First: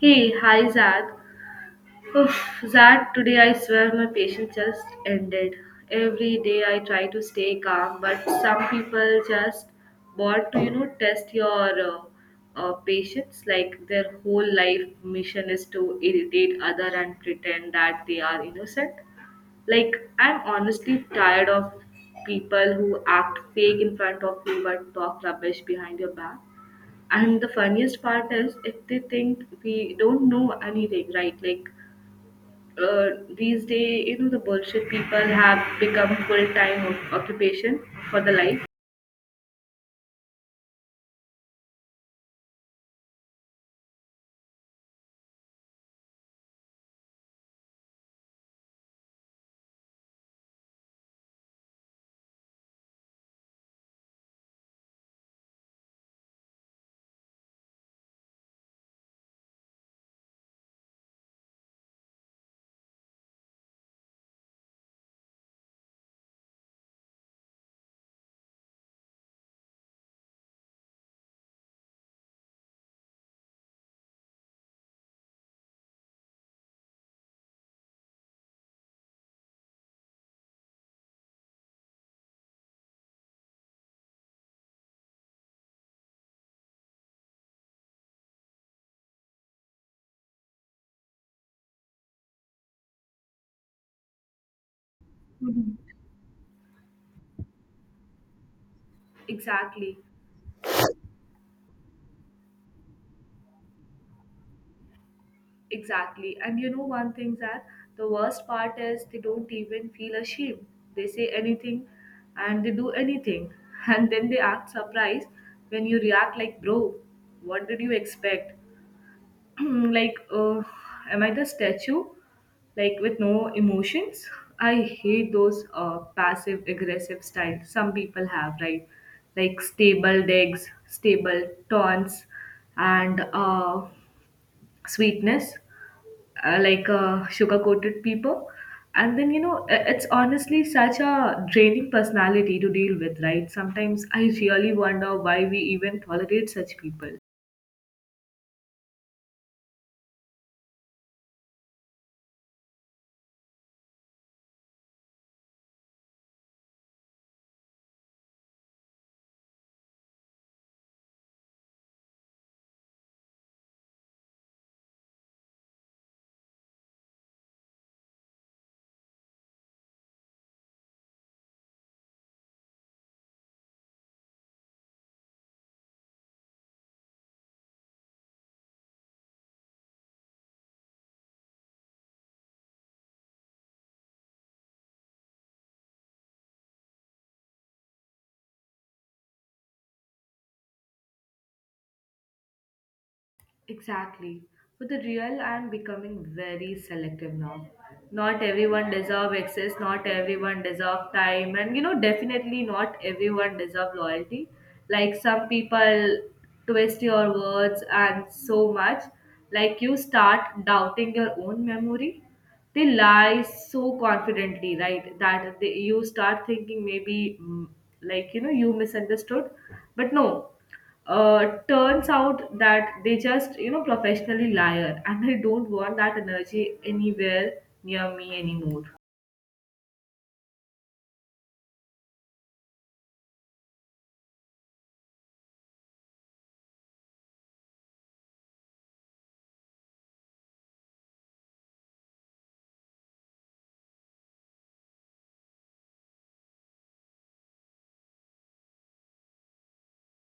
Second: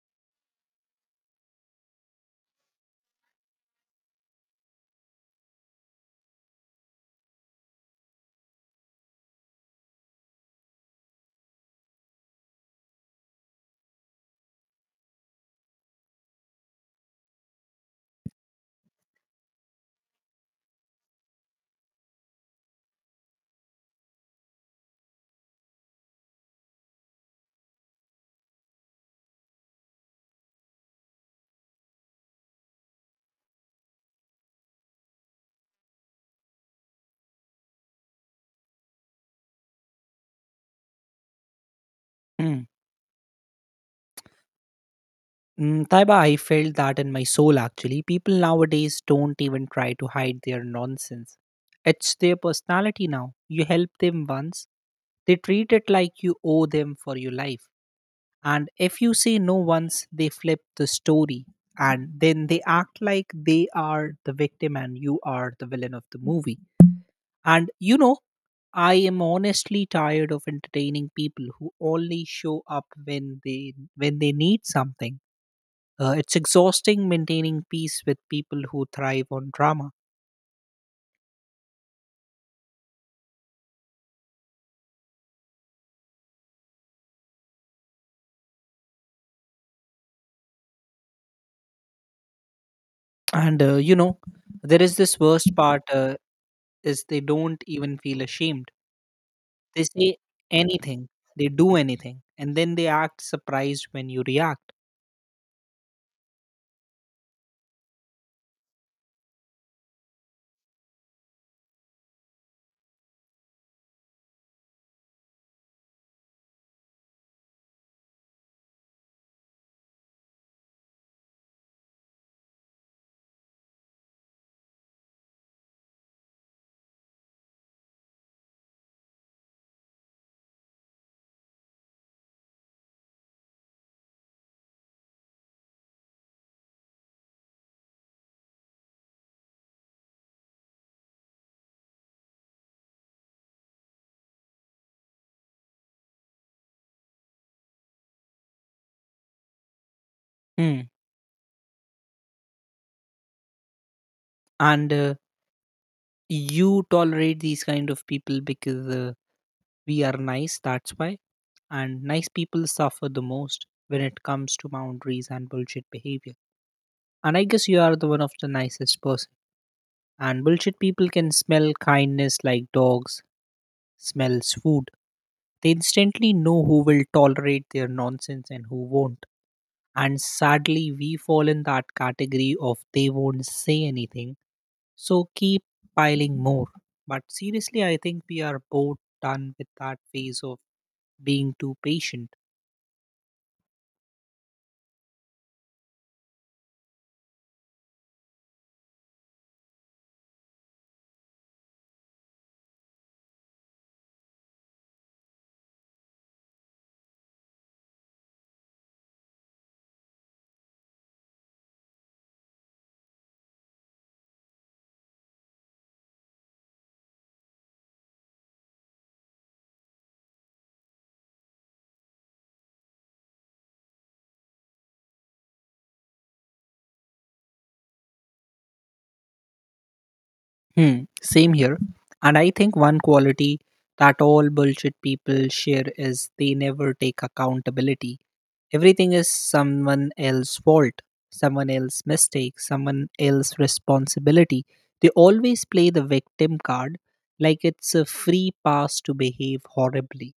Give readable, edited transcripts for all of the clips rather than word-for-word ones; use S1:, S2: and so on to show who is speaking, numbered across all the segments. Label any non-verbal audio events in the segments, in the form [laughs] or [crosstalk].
S1: Hey, hi Zad. Oof, Zad, today I swear my patience just ended. Every day I try to stay calm, but some people just want to test your patience. Like, their whole life mission is to irritate other and pretend that they are innocent. Like, I'm honestly tired of people who act fake in front of you but talk rubbish behind your back. And the funniest part is if they think we don't know anything, right? Like, these days, the bullshit people have become full time occupation for the life.
S2: Mm. Mm, Taiba, I felt that in my soul actually. People nowadays don't even try to hide their nonsense. It's their personality now. You help them once, they treat it like you owe them for your life. And if you say no once, they flip the story and then they act like they are the victim and you are the villain of the movie. And you know, I am honestly tired of entertaining people who only show up when they need something. It's exhausting maintaining peace with people who thrive on drama. And there is this worst
S1: Mhm.
S2: part is they don't even feel ashamed. They
S1: Exactly.
S2: say anything, they do anything, and then they act surprised when you react.
S1: Exactly. And you know one thing, that the worst part is they don't even feel ashamed. They say anything and they do anything. [laughs] And then they act surprised when you react like, bro, what did you expect? [clears throat] Like, am I the statue? Like, with no emotions? I hate those passive aggressive styles some people have, right? Like, stable digs, stable taunts, and sweetness, like a sugar coated people. And then it's honestly such a draining personality to deal with, right? Sometimes I really wonder why we even tolerate such people.
S2: Hmm. And you tolerate these kind of people because we are nice. That's why. And nice people suffer the most when it comes to boundaries and bullshit behavior. And I guess you are the one of the nicest person. And bullshit people can smell kindness like dogs smells food. They instantly know who will tolerate their nonsense and who won't. And sadly, we fall in that category of they won't say anything, so keep piling more. But seriously, I think we are both done with that phase of being too patient.
S1: Exactly. For the real, I'm becoming very selective now. Not everyone deserve access, not everyone deserve time, and definitely not everyone deserve loyalty. Like, some people twist your words and so much, like you start doubting your own memory. They lie so confidently, right? That they, you start thinking maybe like, you know, you misunderstood, but no, turns out that they just, professionally liar, and I don't want that energy anywhere near me anymore.
S2: Hmm, same here. And I think one quality that all bullshit people share is they never take accountability. Everything is someone else's fault, someone else's mistake, someone else's responsibility. They always play the victim card like it's a free pass to behave horribly.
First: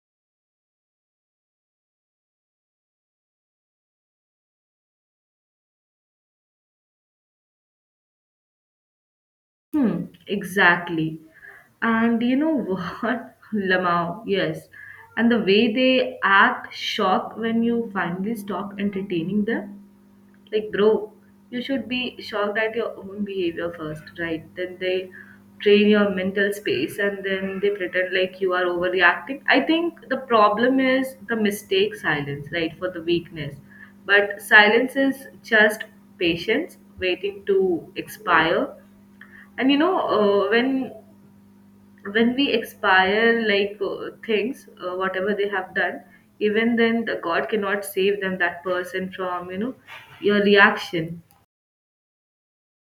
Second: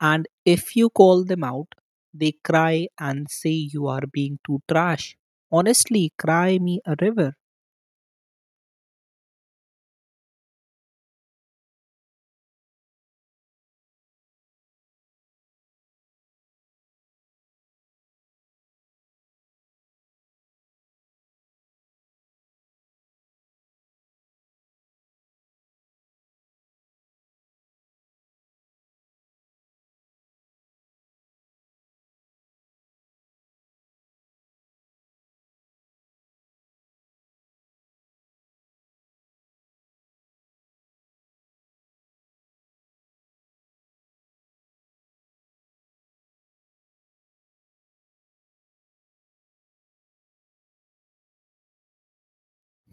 S2: And if you call them out, they cry and say you are being too trash. Honestly, cry me a river.
S1: Hmm, exactly. And you know what? [laughs] Lamau, yes. And the way they act shocked when you finally stop entertaining them. Like, bro, you should be shocked at your own behavior first, right? Then they train your mental space and then they pretend like you are overreacting. I think the problem is the mistake silence, right? For the weakness. But silence is just patience waiting to expire. And you know, uh, when when we expire like things, whatever they have done, even then the God cannot save them, that person, from, your reaction.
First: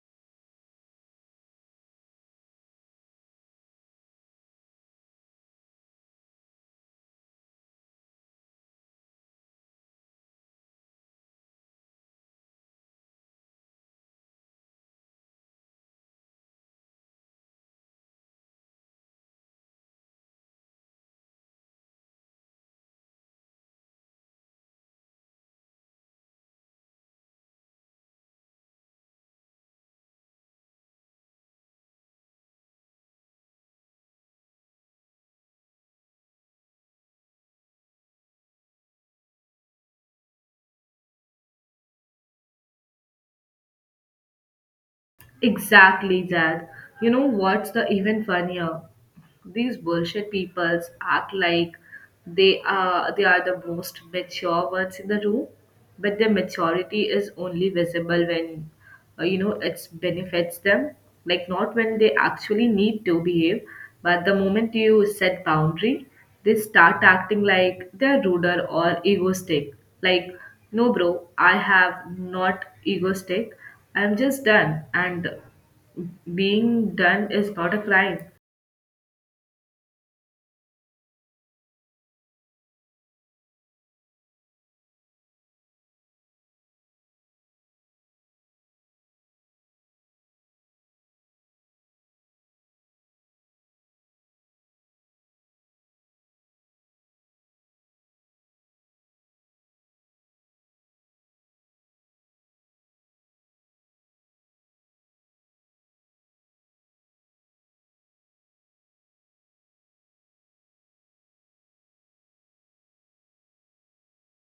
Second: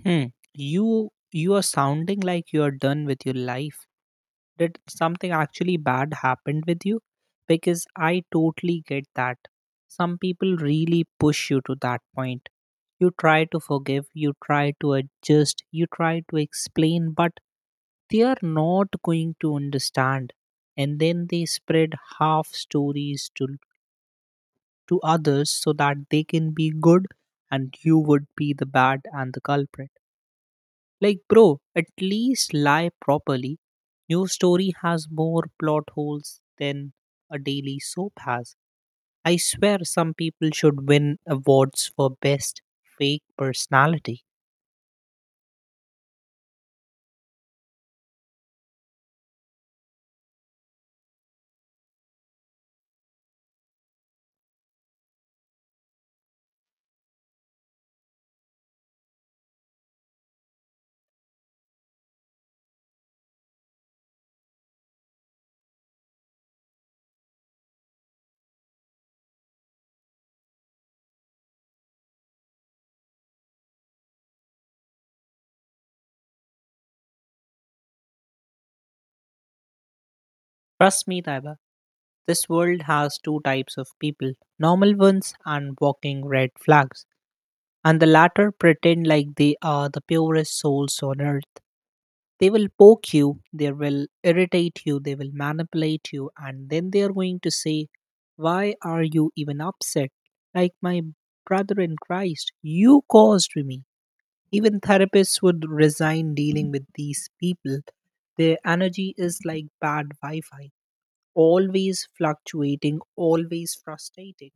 S2: Hmm. You are sounding like you are done with your life. Did something actually bad happened with you? Because I totally get that. Some people really push you to that point. You try to forgive, you try to adjust, you try to explain, but they are not going to understand and then they spread half stories to others so that they can be good and you would be the bad and the culprit like, bro, at least lie properly. Your story has more plot holes than a daily soap has. I swear some people should win awards for best fake personality.
S1: Exactly that. You know what's the even funnier? These bullshit peoples act like they are the most mature ones in the room, but their maturity is only visible when it benefits them. Like, not when they actually need to behave, but the moment you set boundary, they start acting like they're ruder or egoistic. Like, no bro, I have not egoistic. I'm just done, and being done is not a crime.
S2: Trust me, Taiba, this world has two types of people normal ones and walking red flags, and the latter pretend like they are the purest souls on earth. They will poke you, they will irritate you, they will manipulate you, and then they are going to say, why are you even upset? Like my brother in Christ, you caused me. Even therapists would resign dealing with these people. Their energy is like bad Wi Fi, always fluctuating, always frustrating.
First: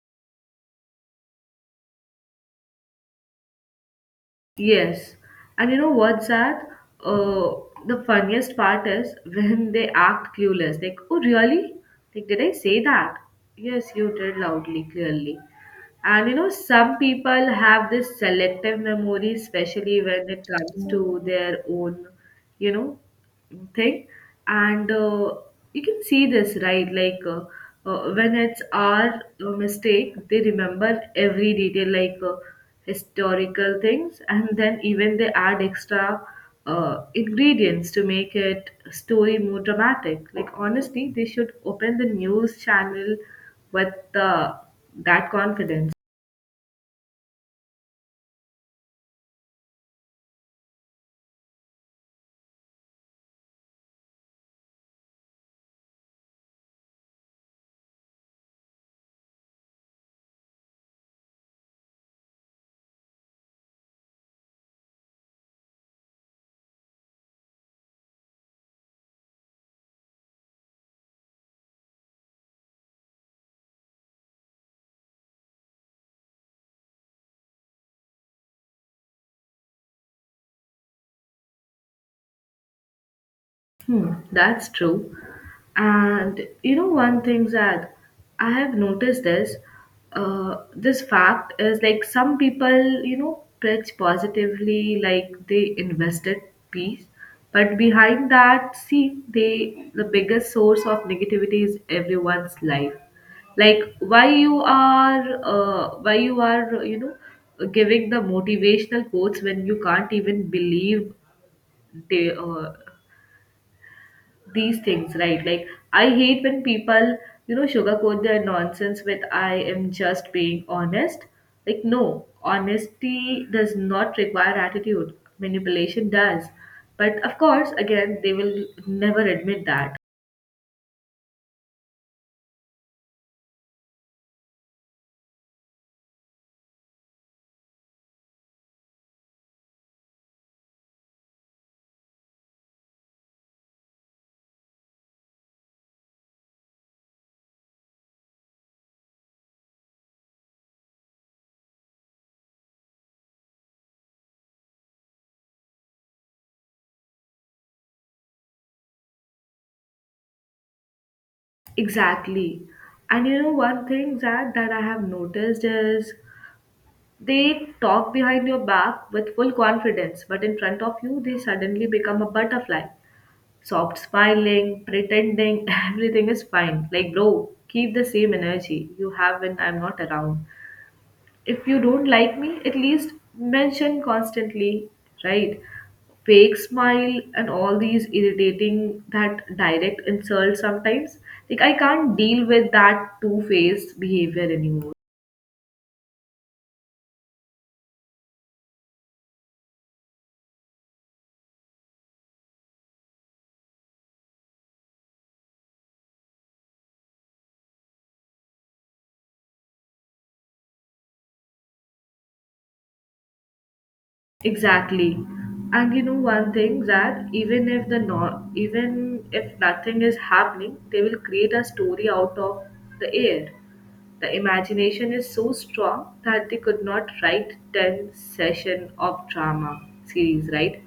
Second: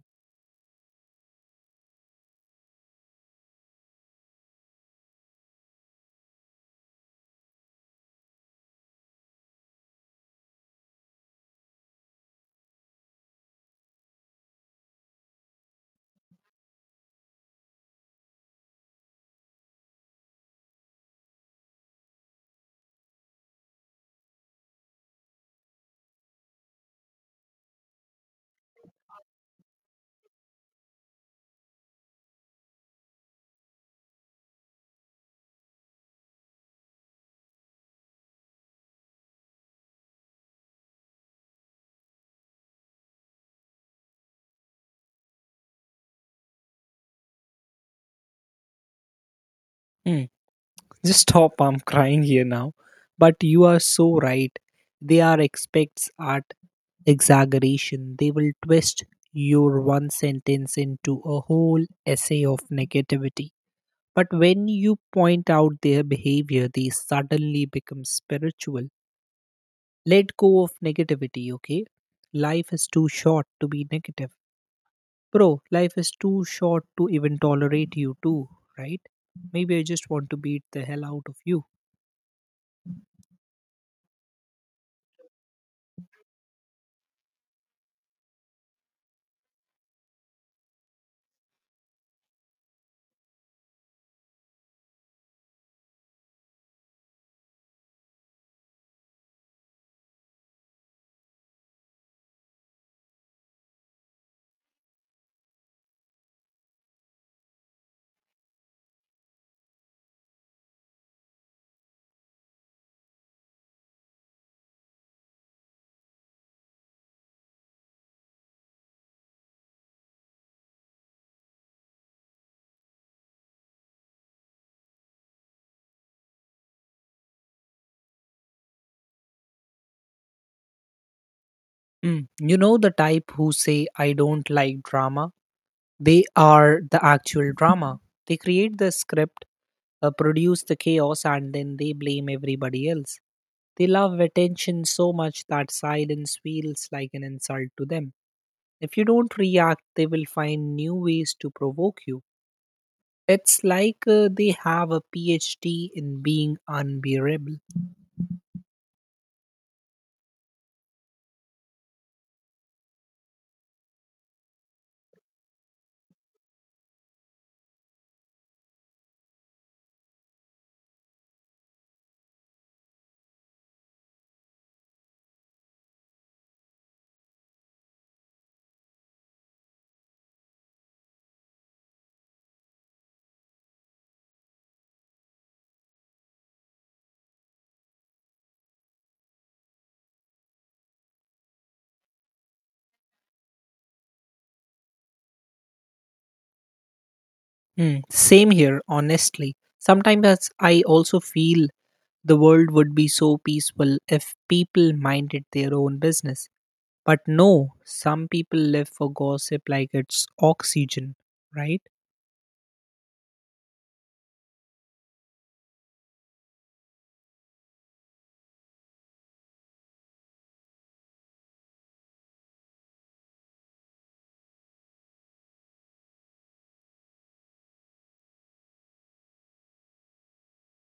S1: Yes. And you know what's that? Uh, the funniest part is when they act clueless. Like, oh, really? Like, did I say that? Yes, you did, loudly, clearly. And you know, some people have this selective memory, especially when it comes to their own, you know, thing. And you can see this, right? Like, when it's our mistake, they remember every detail, like historical things, and then even they add extra ingredients to make it story more dramatic. Like, honestly, they should open the news channel with that confidence.
S2: Hmm. Just stop, I'm crying here now. But you are so right. They are expects at exaggeration. They will twist your one sentence into a whole essay of negativity. But when you point out their behavior, they suddenly become spiritual. Let go of negativity, okay? Life is too short to be negative. Bro, life is too short to even tolerate you too, right? Maybe I just want to beat the hell out of you.
S1: Hmm, that's true. And you know, one thing, Zad, I have noticed this. This fact is, like, some people, preach positively, like they invested peace, but behind that, see, they the biggest source of negativity is everyone's life. Like, why you are, giving the motivational quotes when you can't even believe they these things, right? Like, I hate when people, sugarcoat their nonsense with, I am just being honest. Like, no, honesty does not require attitude, manipulation does. But of course, again, they will never admit that.
S2: Mm. You know the type who say, I don't like drama? They are the actual drama. [laughs] They create the script, produce the chaos, and then they blame everybody else. They love attention so much that silence feels like an insult to them. If you don't react, they will find new ways to provoke you. It's like they have a PhD in being unbearable.
S1: Exactly. And you know, one thing, Zach, that I have noticed is they talk behind your back with full confidence, but in front of you, they suddenly become a butterfly. Soft smiling, pretending, [laughs] everything is fine. Like, bro, keep the same energy you have when I'm not around. If you don't like me, at least mention constantly, right? Fake smile and all these irritating that direct insult sometimes. Like, I can't deal with that two faced behavior anymore.
S2: Mm, same here, honestly. Sometimes I also feel the world would be so peaceful if people minded their own business. But no, some people live for gossip like it's oxygen, right?
S1: Exactly. And you know one thing, that even if the no, even if nothing is happening, they will create a story out of the air. The imagination is so strong that they could not write 10 session of drama series, right?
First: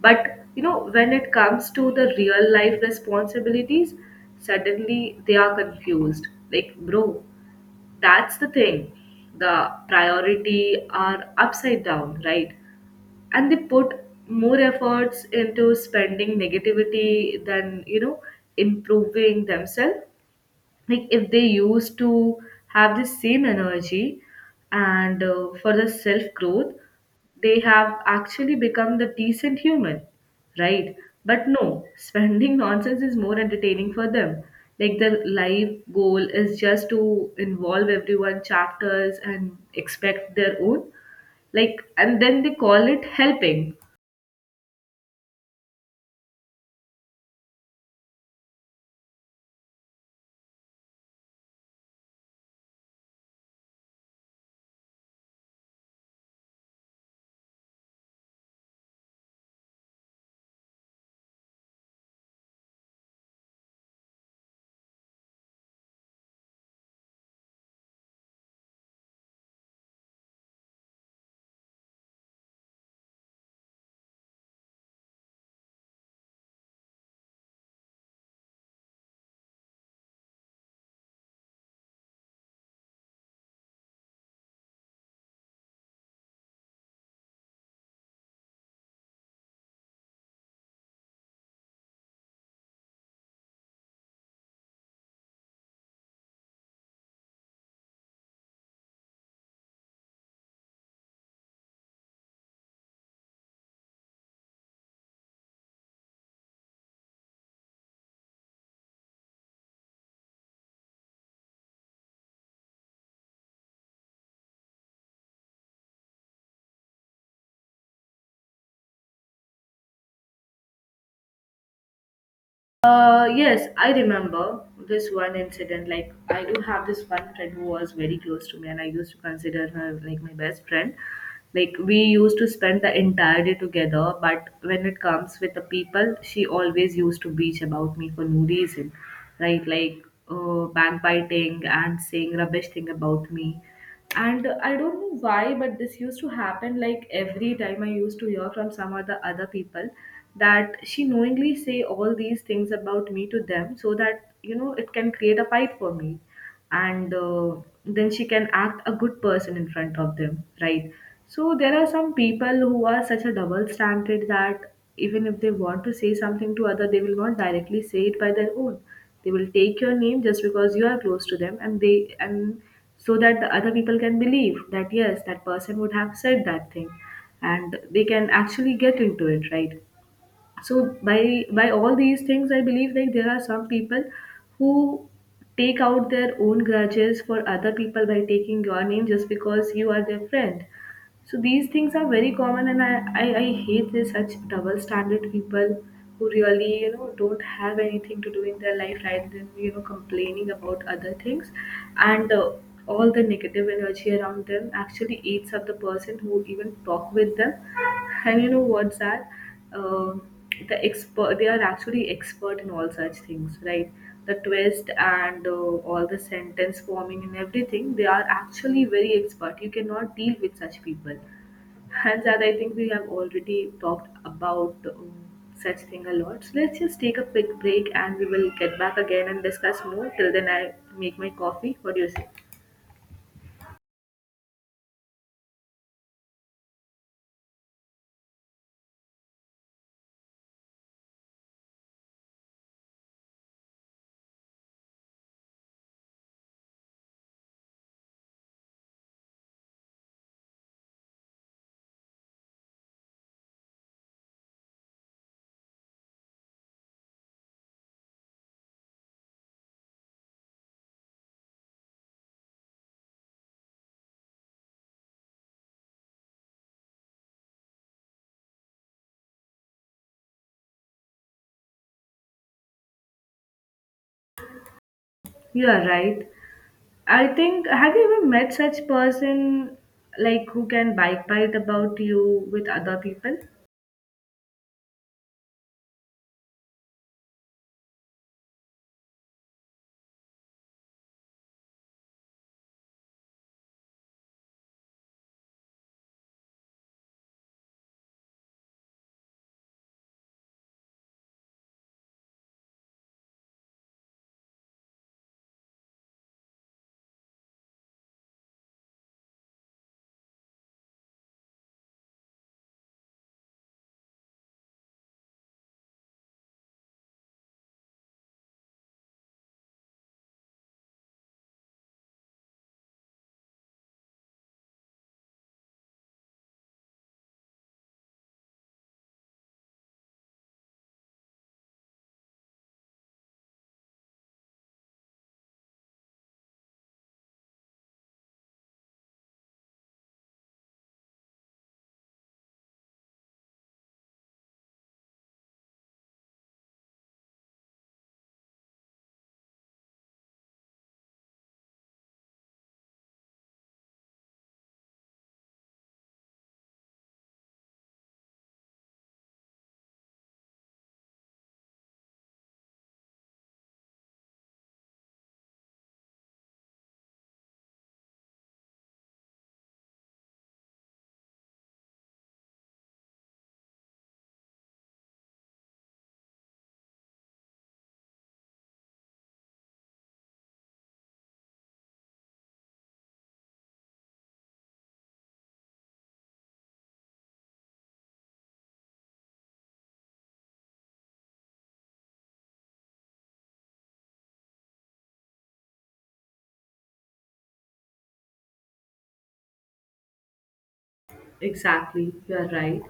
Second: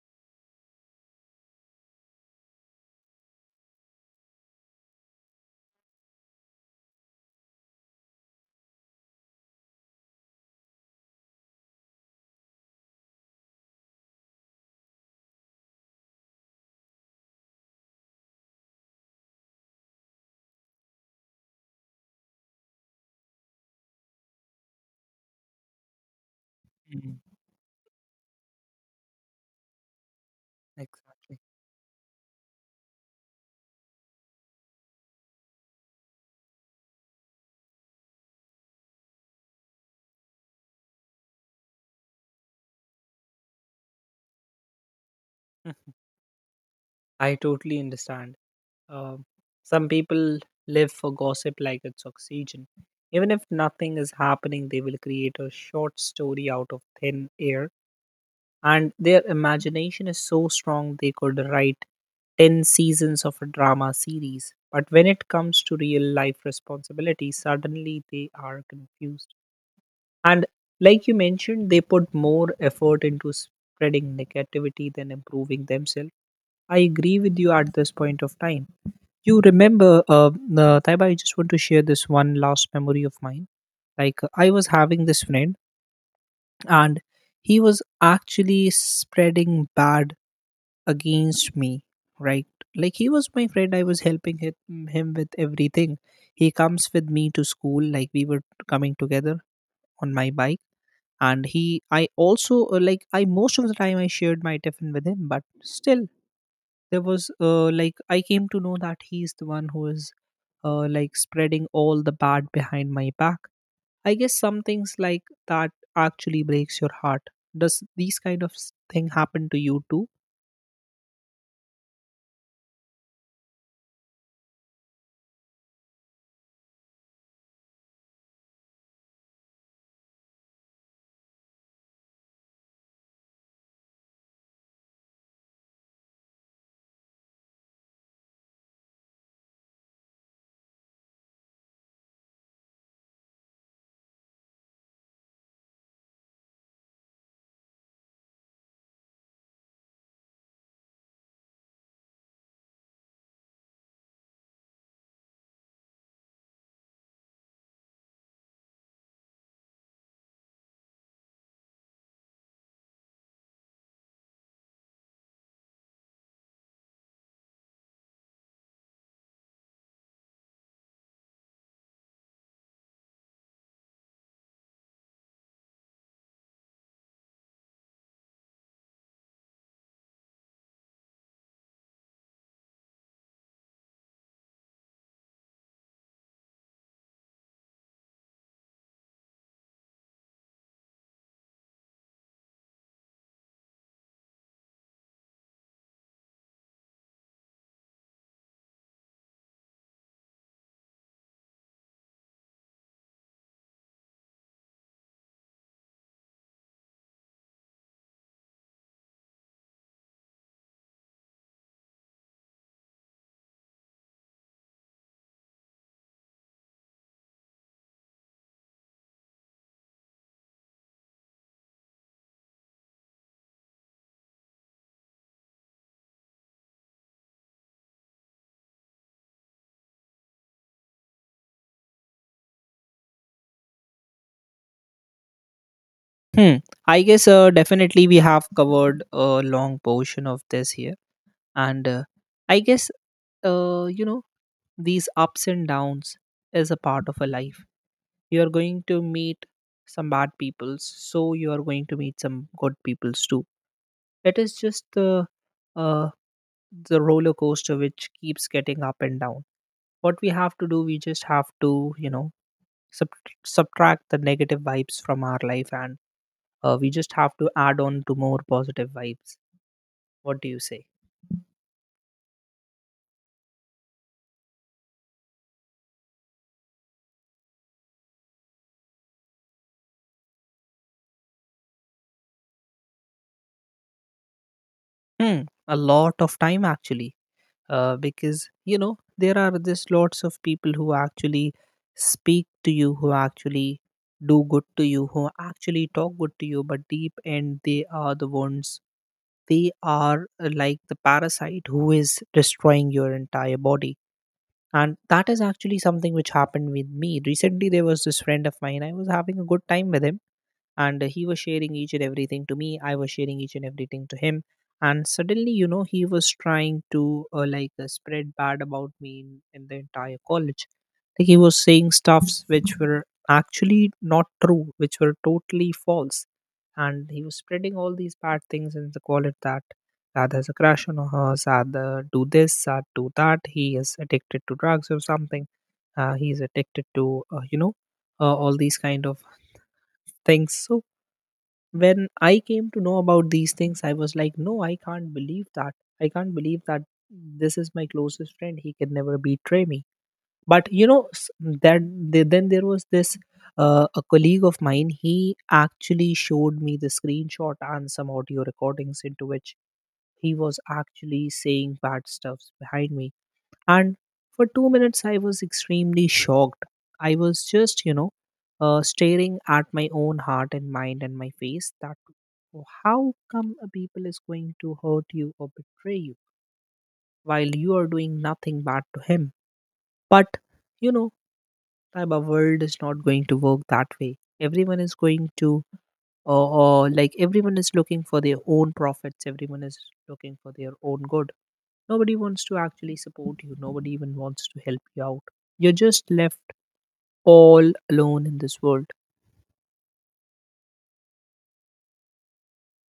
S1: But you know, when it comes to the real life responsibilities, suddenly they are confused. Like, bro, that's the thing. The priority are upside down, right? And they put more efforts into spending negativity than, improving themselves. Like, if they used to have the same energy and for the self growth,
S2: Mm,
S1: they have actually become the decent human, right?
S2: exactly.
S1: But no, spending [laughs] nonsense is more entertaining for them. Like, their life goal is just to involve everyone chapters and expect their own, like, and then they call it helping.
S2: [laughs] I totally understand. Um, some people live for gossip like it's oxygen. Even if nothing is happening, they will create a short story out of thin air and their imagination is so strong they could write 10 seasons of a drama series. But when it comes to real life responsibilities, suddenly they are confused. And like you mentioned, they put more effort into spreading negativity than improving themselves. I agree with you at this point of time. You remember, Taiba, I just want to share this one last memory of mine. Like, I was having this friend, and he was actually spreading bad against me, right? Like, he was my friend, I was helping him with everything. He comes with me to school, like we were coming together on my bike. And he I also like, I, most of the time, I shared my tiffin with him, but still there was like, I came to know that he's the one who is like spreading all the bad behind my back. I guess some things like that actually breaks your heart. Does these kind of thing happen to you too?
S1: Yes, I remember this one incident. Like, I do have this one friend who was very close to me, and I used to consider her like my best friend. Like, we used to spend the entire day together, but when it comes with the people, she always used to bitch about me for no reason, right? Like, backbiting and saying rubbish thing about me. And I don't know why, but this used to happen. Like, every time I used to hear from some other people that she knowingly say all these things about me to them, so that, you know, it can create a fight for me, and then she can act a good person in front of them, right? So there are some people who are such a double standard that even if they want to say something to other, they will not directly say it by their own. They will take your name just because you are close to them, and so that the other people can believe that yes, that person would have said that thing, and they can actually get into it, right? So by all these things, I believe, like, there are some people who take out their own grudges for other people by taking your name just because you are their friend. So these things are very common, and I hate this such double standard people who really, don't have anything to do in their life rather than, complaining about other things. And all the negative energy around them actually eats up the person who even talk with them. And you know what's that, uh, the expert, they are actually expert in all such things, right? The twist, and all the sentence forming and everything, they are actually very expert. You cannot deal with such people. And that, I think, we have already talked about such thing a lot. So let's just take a quick break and we will get back again and discuss more. Till then, I make my coffee. What do you say?
S2: Hmm. I guess definitely we have covered a long portion of this here, and I guess you know these ups and downs is a part of a life. You are going to meet some bad peoples, so you are going to meet some good peoples too. It is just uh, the roller coaster which keeps getting up and down. What we have to do, we just have to, you know, sub- subtract the negative vibes from our life, and we just have to add on to more positive vibes. What do you say?
S1: You are right. I think, have you ever met such person, like, who can backbite about you with other people?
S2: Hmm, a lot of time actually, because you know there are this lots of people who actually speak to you, who actually do good to you, who actually talk good to you, but deep end they are the ones. They are like the parasite who is destroying your entire body. And that is actually something which happened with me. Recently, there was this friend of mine. I was having a good time with him, and he was sharing each and everything to me, I was sharing each and everything to him. And suddenly, you know, he was trying to spread bad about me in the entire college, like he was saying stuffs which were actually not true, which were totally false. And he was spreading all these bad things in the college that Sad has a crush on her. Sad do this. Sad do that. He is addicted to drugs or something. He's addicted to all these kind of things. So when I came to know about these things, I was like, no, I can't believe that, I can't believe that, this is my closest friend, he can never betray me. But you know then there was this a colleague of mine, he actually showed me the screenshot and some audio recordings into which he was actually saying bad stuffs behind me. And for 2 minutes, I was extremely shocked. I was just, you know, staring at my own heart and mind and my face. That, "Oh, how come a people is going to hurt you or betray you while you are doing nothing bad to him?" But you know, Taiba, world is not going to work that way. Everyone is going to, like everyone is looking for their own profits. Everyone is looking for their own good. Nobody wants to actually support you. Nobody even wants to help you out. You're just left all alone in this world.
S1: Exactly, you're right.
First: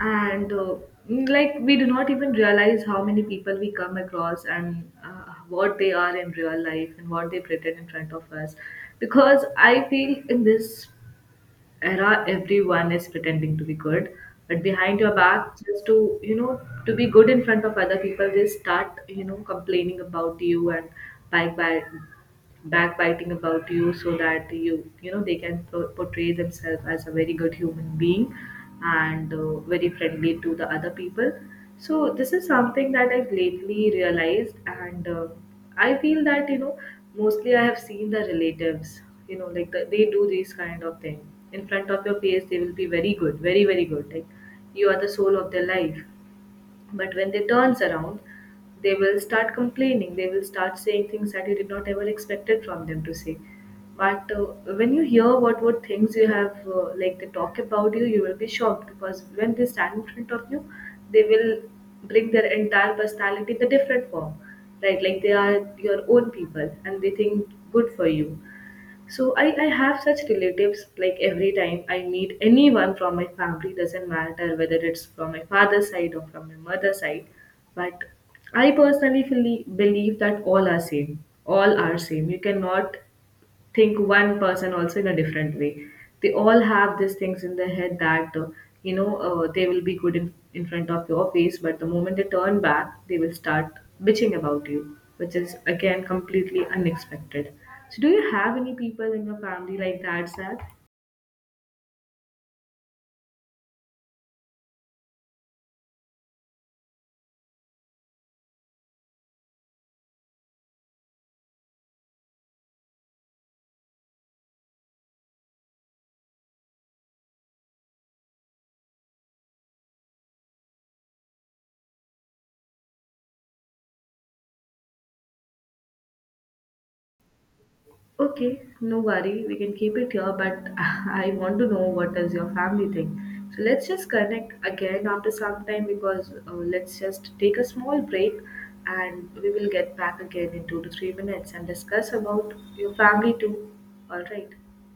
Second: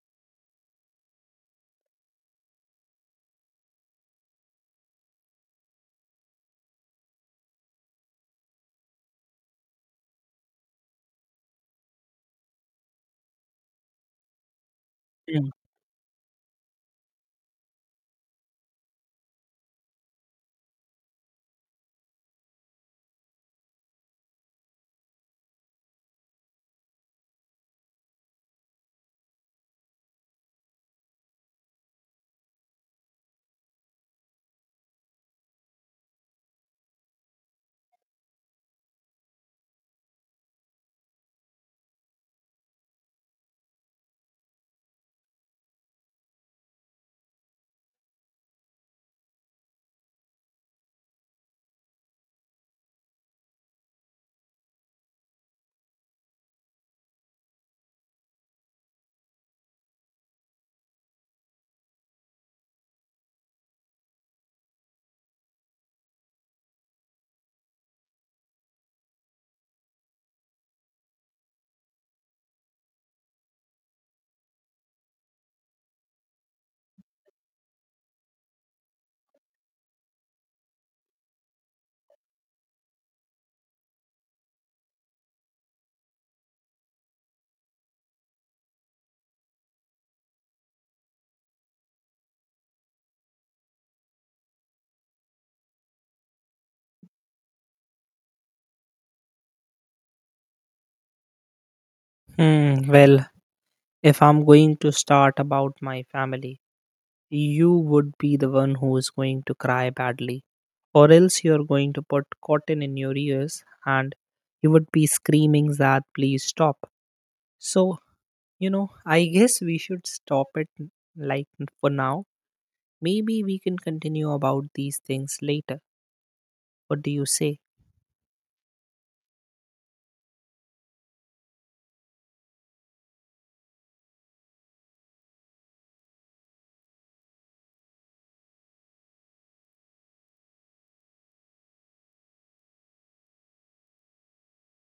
S1: And like, we do not even realize how many people we come across and what they are in real life and what they pretend in front of us. Because I feel in this era everyone is pretending to be good, but behind your
S2: Mm.
S1: back, just to, to be good in front of other people, they start, complaining about you, and by backbiting about you, so that they can portray themselves as a very good human being, and very friendly to the other people. So this is something that I've lately realized, and I feel that, mostly I have seen the relatives, like, they do these kind of thing. In front of your face they will be very good, very very good, like you are the soul of their life, but when they turns around, they will start complaining, they will start saying things that you did not ever expected from them to say. But when you hear what things you have, like, they talk about you, you will be shocked. Because when they stand in front of you, they will bring their entire personality in a different form, right? Like, they are your own people and they think good for you. So I have such relatives. Like, every time I meet anyone from my family, doesn't matter whether it's from my father's side or from my mother's side, but I personally feel, believe that all are same. All are same. You cannot think one person also in a different way. They all have these things in their head that they will be good in front of your face, but the moment they turn back, they will start bitching about you, which is again completely unexpected. So, do you have any people in your family like that, Sad?
S2: Hmm, well, if I'm going to start about my family, you would be the one who is going to cry badly, or else you're going to put cotton in your ears and you would be screaming that please stop. So, you know, I guess we should stop it like for now. Maybe we can continue about these things later. What do you say?
S1: Okay, no worry. We can keep it here, but [laughs] I want to know what does your family think. So let's just connect again after some time, because let's just take a small break and we will get back again in 2 to 3 minutes and discuss about your family too. All right.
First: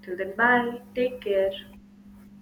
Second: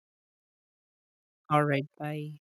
S1: Till then, bye. Take care.
S2: Alright, bye.